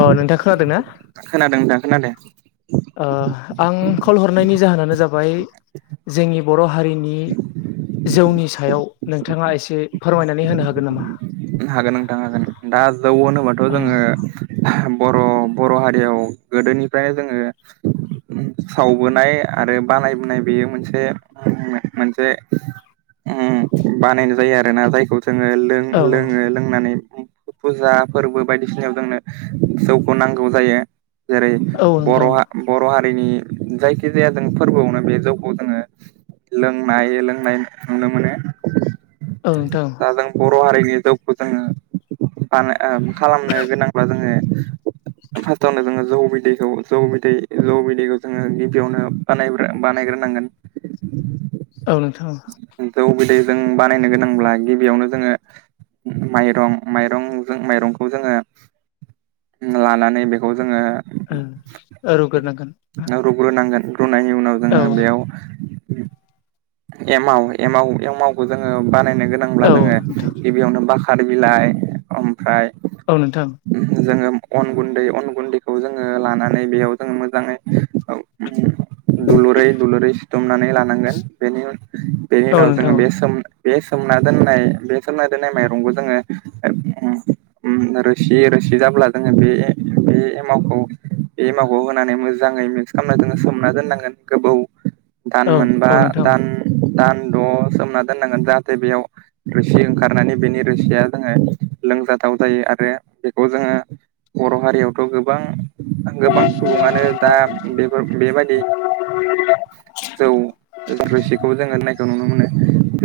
अ नोंथां खोनादों ना खोनादों नोंथां खोनादों ओ आं कल हरनायनि जाहोनानो जाबाय जोंनि बर' हारिनि जौनि सायाव नोंथाङा एसे फोरमायनानै होनो हागोन नामा हागोन नोंथां हागोन दा जौ होनोबाथ' औ जोङो बर' बर' हारियाव गोदोनिफ्रायनो जोङो सावबोनाय आरो बानायबोनाय बेयो मोनसे मोनसे ओम बानायनाय जायो आरोना जायखौ जोङो लो औ लोङो लोंनानै फुजा फोरबो बायदिसिनायाव जोंनो जौखौ नांगौ जायो जेरै औ नोंथां बर' बर' हारि रिनि जायखि जाया जों फोरबोआवनो बे जौखौ जोङो लोंनाय लोंनाय नुनो मोनो औ नोंथां दा जों बर' हारिखौ। बे जौखौ जोङो बा ओ खालामनो गोनांब्ला जोङो फार्स्टआवनो जोङो जौ बिदैखौ जौ बिदै जौ बिदैखौ जोङो गिबियावनो बानाय बानायग्रो नांगोन औ नोंथां। जों बानायनो गोनांब्ला गिबियावनो जोङो।। माइरं माइरंजों माइरंखौ जोङो औ रुग्रोनांगोन जोङो रुग्रोनांगोन रुनायनि उनाव औ जोङो बेयाव एमाव एमाव एमावखौ जोङो बानायनो गोनांब्ला औ जोङो नोंथां बेयावनो बाखार बिलाइ ओमफ्राय औ नोंथां जोङो अन गुन्दै अन गुन्दैखौ जोङो लानानै बेयाव जोङो मोजाङै दुलुरै दुलुरै सिथुमनानै लानांगोन औ नोंथां बेनि बे सोमना दोननाय बे सोननाय दोननाय माइरंखौ जोङो ओ ओम रोसि रोसि जाब्ला जोङो बे बे एमावखौ बे एमावखौ होनानै मोजाङै मिन्स खालामना जोङो सोमना दोननांगोन गोबौ दान औ मोनबा औ नोंथां दान दान द' सोमना दोननांगोन जाहाथे बेयाव रोसि ओंखारनानै बेनि रोसिया जोङो लोंजाथाव जायो आरो बेखौ जोङो बर' हारियावथ' गोबां गोबां सुबुङानो दा बेफोर बेबायदि जौ रोसिखौबो जोङो लोंनायखौ नुनो मोनो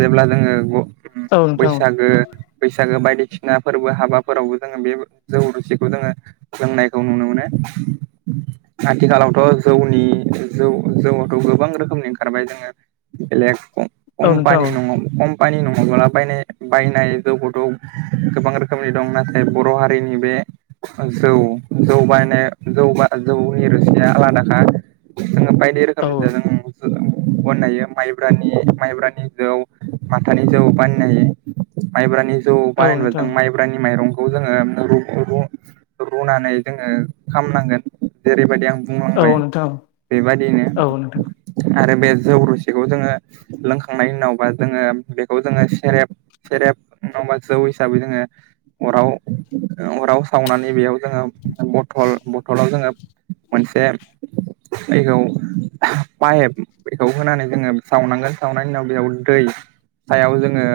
जेब्ला जोङो औ नोंथां बैसागो बैसागो बायदि [unintelligible] फोरबो हाबाफोरावबो जोङो बे जौ रुसिखौ जोङो लोंनायखौ नुनो मोनो। आथिखालावथ' जौनि जौ जौआवथ' गोबां रोखोमनि ओंखारबाय जोङो। बेलेग क औ कम्पानि नोंथां न कम्पानि नङाब्ला बायनाय। बायनाय जौखौथ' गोबां रोखोमनि दं नाथाय बर' हारिनि बे जौ जौ बनाय जौ जौनि रुसिया आलादाखा। जोंङो बायदि औ रोखोम [unintelligible] बानायायो माइब्रानि माइब्रानि जौ माथानि जौ बानायो। माइब्रानि जौ औ बानायनोबा नोंथां जों माइब्रानि माइरं खौ जोङो जैरैबायदि आं औ बुंलांबाय नोंथां बेबादिनो औ नोंथां आरो बे जौ रुसेखौ जोङो लोंखांनायनि उनावबा जोङो बेखौ जोङो सेरेब सेरेब नङबा जौ हिसाबै जोङो अराव अराव सावनानै बेयाव जोङो बथल बथलाव जोङो मोनसे [unintelligible] पाइप बेखौ होनानै जोङो सावनांगोन सावनायनि उनाव बेयाव दै सायाव जोङो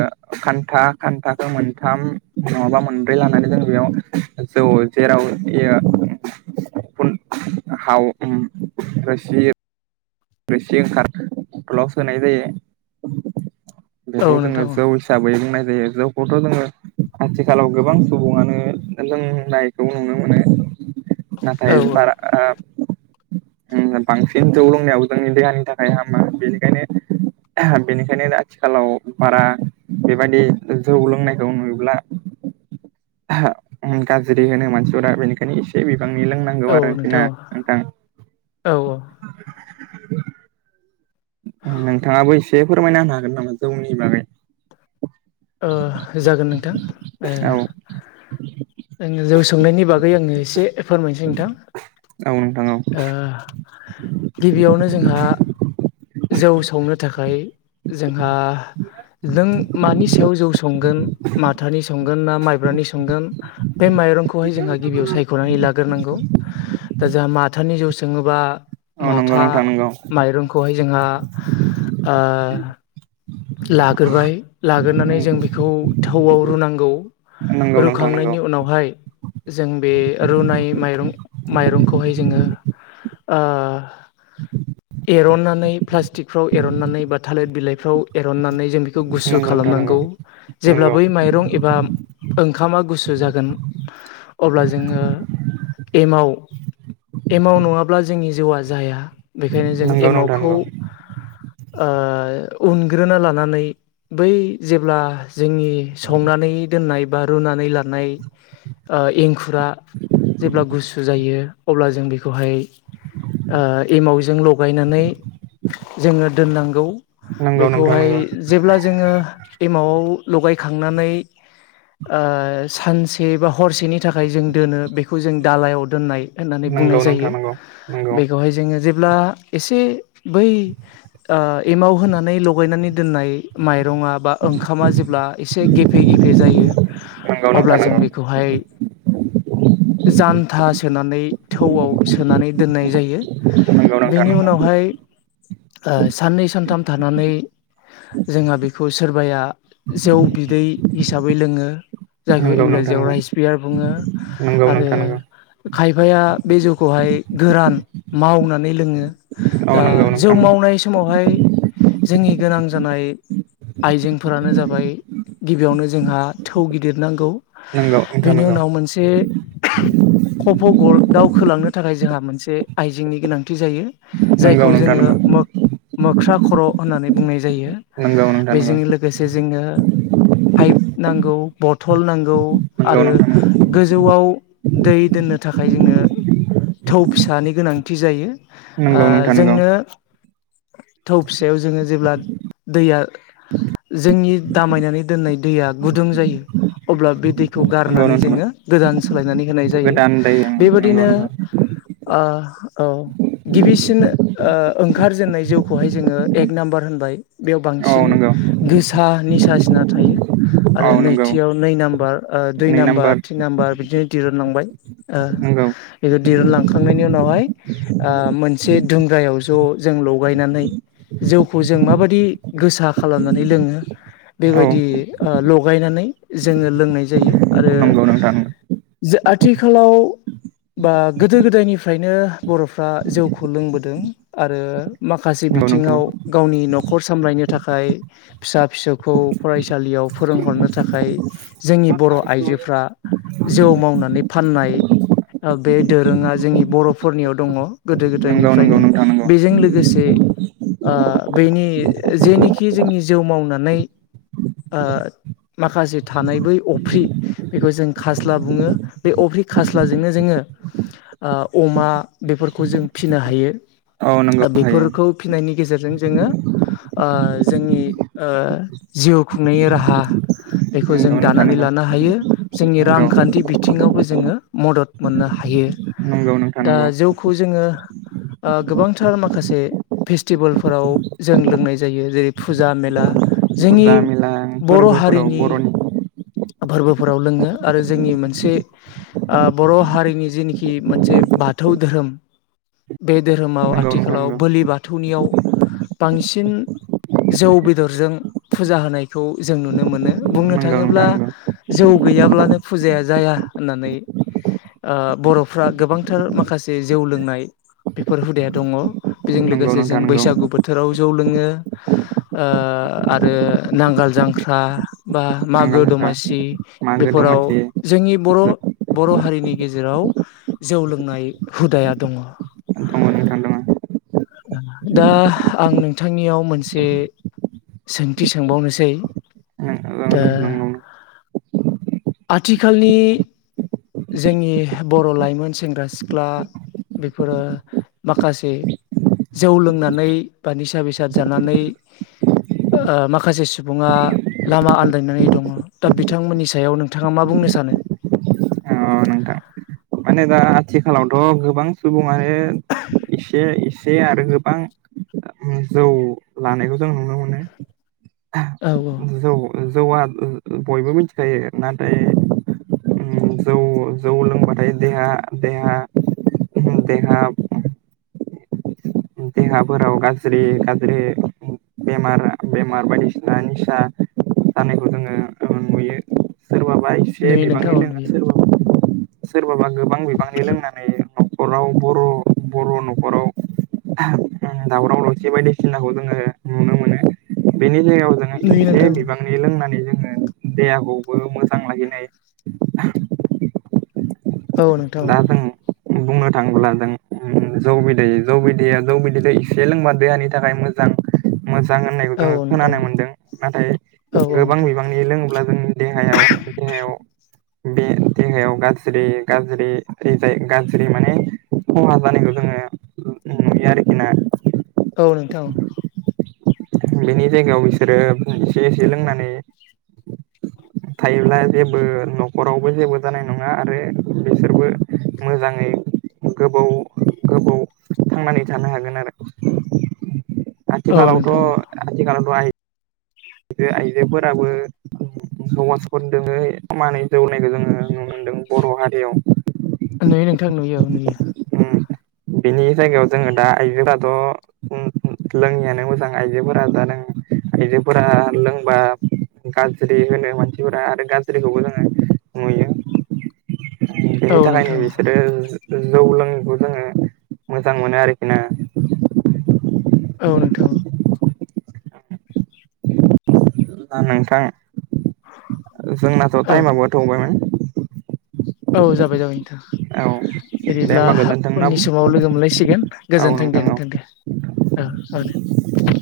खान्था खान्थाखौ मोनथाम नङाबा मोनब्रै लानानै जों बेयाव जौ जेराव [unintelligible] हाव [unintelligible] [unintelligible] औ बेखौ जोङो नोंथां जौ हिसाबै बुंनाय जायो जौखौथ' जोङो। आथिखालाव गोबां सुबुङानो लोंनायखौ नुनो मोनो। औ नाथाय बारा ओम बांसिन जौ लोंनायाव जोंनि देहानि थाखाय हामा बेनिखायनो बेनिखायनो आथिखालाव बारा बेबायदि जौ लोंनायखौ नुयोब्ला। [unintelligible] गाज्रि होनो मानसिफोरा बेनिखायनो एसे बे बिबांनि लोंनांगौ औ आरोखि नोंथां ना नोंथां। औ नोंथाङाबो एसे फोरमायना होनो हागोन नामा जौनि बागै अ जागोन नोंथां ओ। औ आङो जौ सोंनायनि बागै आङो एसे फोरमायनोसै नोंथां औ नोंथां औ ओ गिबियावनो जोंहा जौ सावनो थाखाय जों आ जों मानि सायाव जौ संगोन माथानि सं गोन ना माइब्रानि संगोन बे माइरंखौहाय जोंहा गिबियाव सायख'नानै लाग्रोनांगौ दा जोंहा माथानि जौसं ङोबा औ नंगौ माथा नोंथां नंगौ माइरंखौहाय जोंहा ओ लाग्रोबाय लाग्रोनानै जों बेखौ थौआव रुनांगौ नंगौ नोंथां नंगौ रुखांनायनि उनावहाय जों बे रुनाय माइरं माइरंखौहाय जोङो ओ [inaudible] एरननानै प्लास्टिकफ्राव एरननानै बा थालिर बिलाइफ्राव एरननानै जों बेखौ गुसु नंगौ नोंथां नंगौ खालामनांगौ जेब्ला नंगौ बै माइरं एबा ओंखामा गुसु जागोन अब्ला जोङो एमाव एमाव नङाब्ला जोंनि जौआ जाया बेखायनो जों नंगौ नोंथां एमावखौ नंगौ ओ उन ग्रोना लानानै बै जेब्ला जोंनि संनानै दोननाय बा रुनानै लानाय ओ एंखुरा जेब्ला गुसु जायो अब्ला जों बेखौहाय ओ एमावजों लगायनानै जोङो दोननांगौ नंगौ नोंथां बेखौहाय नंगौ जेब्ला जोङो एमावआव लगायखांनानै ओ सानसे बा हरसेनि थाखाय जों दोनो बेखौ जों दालायाव दोननाय होननानै नंगौ बुंनाय नोंथां जायो नंगौ नंगौ बेखौहाय जोङो जे ब्ला एसे बै ओ एमाव होनानै लगायनानै दोननाय माइरङा बा ओंखामा जेब्ला एसे गेफे गेफे जायो नंगौ अब्ला नोंथां नंगौ जों बेखौहाय जान्था सोनानै, थौआव सोनानै दोननाय जायो। बेनि उनावहाय, ओ साननै सानथाम थानानै जोंहा बेखौ सोरबाया जौ बिदै हिसाबै लोङो। जायखौ नंगौ नोंथां इंराजियाव राइस बियार बुङो नंगौ आरो नोंथां नंगौ खायफाया बे जौखौहाय गोरान मावनानै लोङो नंगौ नोंथां नंगौ औ दा नंगौ जौ नोंथां मावनाय समावहाय जोंनि गोनां जानाय आइजेंफोरानो जाबाय गिबियावनो जोंहा थौ गिदिर नांगौ। नंगौ नोंथां बेनि नंगौ उनाव मोनसे खफ'ग दावखोलांनो थाखाय जोंहा मोनसे आइजेंनि गोनांथि जायो। जायखौ जोङो मो मोख्रा ख होननानै बुंनाय जायो। नंगौ नोंथां नंगौ बेजों लोगोसे जोङो हाइफ नांगौ। बथल नांगौ नंगौ आरो नोंथां नंगौ गोजौआव दै दोननो थाखाय जोङो थौ फिसानि गोनांथि जायो। ओ नंगौ नोंथां नंगौ नोंथां नंगौ जोंनो थौ फिसायनाव जेब्ला दैया जों [unintelligible] नि दामायनानै दोनाय दैया गुदुं जायो अब्ला बे दै खौ नंगौ गारनानै नोंथां जोङो गोदान सोलायनानै होनाय जायो। गोदान दै नंगौ बेबायदिनो नंगौ ओ औ गिबिसिन ओ ओंखारजेननाय जौखौहाय जोङो एक नाम्बार होनबाय। बेयाव औ बांसिन नंगौ गोसा निसा सिना थायो। औ आरो नंगौ नैथियाव नै नाम्बार, दुइ नाम्बार, थिन नाम्बार, बिदिनो दहुनलांबाय। ओ नंगौ बेखौ दिरुनलांखांनायनि उनावहाय, ओ मोनसे दुंग्रायाव ज' जोंल' गायनानै, जौखौ जों माबायदि गोसा खालामनानै लोङो औ बेबायदि लगायनानै जोङो लोंनाय जायो आरो नंगौ नोंथां जे आथिखालाव बा गोदो गोदायनिफ्रायनो बर'फ्रा जौखौ लोंबोदों आरो माखासे नंगौ नंगौ नोंथां बिथिङाव गावनि न'खर सामलायनो थाखाय फिसा फिसौखौ फरायसालियाव फोरोंहरनो थाखाय जोंनि बर' आइजोफ्रा जौ मावनानै फाननाय, बे दोरोङा जोंनि बर'फोरनियाव दङ। गोदो नंगौ नंगौ गोदायनिफ्रायनो‌ नोंथां नंगौ बेजों लोगोसे ओ बेनि जेनोखि जोंनि जौ मावनानै ओ माखासे थानाय बै अफ्रि, बेखौ जों खास्ला बुङो, बे अफ्रि खास्लाजोंनो जोङो अमा बेफोरखौ जों फिसिनो हायो। औ नोंगौ हायो‌। बेफोरखौ फिनायनि गेजेरजों जोङो ओ जोंनि ओ जिउ खुंनायनि राहा बेखौ जों नंगौ नोंथां दानानै नंगौ लानो हायो। जोंनि नंगौ रांखान्थि बिथिङावबो जोङो मदद मोननो हायो। नंगौ नोंथां दा नंगौ। जौखौ जोङो ओ गोबांथार माखासे फेस्टिभेलफोराव जों लोंनाय जायो जेरै फुजा मेला जोंनि फुजा मेला बर' फोरबोफोराव हारिनि बर'नि फोर्बोफोराव लोङो। आरो जोंनि मोनसे ओ बर' हारिनि जेनेखि मोनसे बाथौ धोरोम बे धोरोमाव नंगौ नोंथां आथिखालाव नंगौ बोलि बाथौनियाव बांसिन जौ बेदरजों फुजा होनायखौ जों नुनो मोनो। बुंनो नंगौ नोंथां थाङोब्ला नंगौ जौ गैयाब्लानो फुजाया जाया होननानै बर'फ्रा गोबांथार माखासे जौ लोंनाय बेफोर हुदाया दङ। बेजों नंगौ लोगोसे जे नोंथां जों नंगौ बैसागु बोथोराव जौ लोङो आरो नांगाल जांख्रा बा नांगाल मागो जांख्रा दमासि मागो बेफोराव दमासि जोंनि बर' बर' हारिनि गेजेराव जौ लोंनाय हुदाया दङ। दङ नोंथां दङ दा आं नोंथांनियाव मोनसे सोंथि सोंबावनोसै ओ नंगौ आथिखालनि जोंनि बर' लाइमोन सेंग्रा सिख्ला बेफोरो माखासे जौ लोंनानै बा निसा बेसाद जानानै ओ माखासे सुबुङा लामा आनदायनानै दङ दा बिथांमोननि सायाव नोंथाङा मा बुंङो। बुंनो सानो [inaudible] नोंथां माने दा आथिखालावथ' गोबां सुबुङानो एसे- एसे आरो गोबां ओ जौ लानायखौ जों नुनो मोनो। औ औ जौ जौआ बयबो मिथिखायो नाथाय उम जौ जौ लोंबाथाय देहा देहा उम देहा दे देहाफोराव गाज्रि गाज्रि उम बेमार बेमार बायदिसिना निसा जानायखौ जोङो ओ नुयो। सोरबाबा एसे नुयो नोंथां बिबांनि औ लोङो नुयो सोरबाबा सोरबाबा गोबां बिबांनि लोंनानै न'खराव बर' बर' न'खराव आहा दावराव दावसि बायदिसिनाखौ जोङो नुनो मोनो। बेनि सायाव जोंङो नुयो एसे नोंथां बिबांनि लोंनानै जोङो देहाखौबो मोजां लाखिनो हायो। [inaudible] औ नोंथां दा ओं। जों बुंनो थाङोब्ला जों जौ बिदै जौ बिदै दैया जौ बिदिखौ एसे लोंबा देहानि थाखाय मोजां मोजां होननायखौ औ जोङो नोंथां खोनानो मोनदों। नाथाय औ गोबां नोंथां बिबांनि लोङोब्ला जोंनि देहायाव देहायाव बे देहायाव गाज्रि गाज्रिथिंजाय गाज्रि माने खहा जानायखौ जोङो नुयो आरोखि ना। औ नोंथां औ। बेनि जायगायाव बिसोरो एसे एसे लोंनानै थायोब्ला जेबो न'खरावबो जेबो जानाय नङा आरो बिसोरबो मोजाङै गोबाव गोबाव थांनानै थानो हागोन आरो। औ आथिखालावथ' नोंथां आथिखालावथ' आइ आइजो आइजोफोराबो [unintelligible] खमानै जौनायखौ जोङो नुनो मोनदों बर' हारियाव नुयो नोंथां नुयो नुयो। बेनि जायगायाव जोङो दा आइजोफोराथ' उम हु लोङियानो मोजां आइजोफोरा जादों आइजो फोरा लोंबा गाज्रि होनो मानसिफोरा आरो गाज्रिखौबो जोङो नुयो। बेनि औ थाखायनो नोंथां बिसोरो जौ लोङैखौ जोङो मोजां मोनो आरोखि ना। औ नोंथां। ना नोंथां? जोंनाथ' औ टाइमाबो थौबायमोन। औ जाबाय जाबाय नोंथां। औ दे बिदिब्ला होमबा गोजोन्थों ना उननि औ समाव लोगो मोनलायसिगोन गोजोन्थों दे नोंथां दे। ओ ओ दे।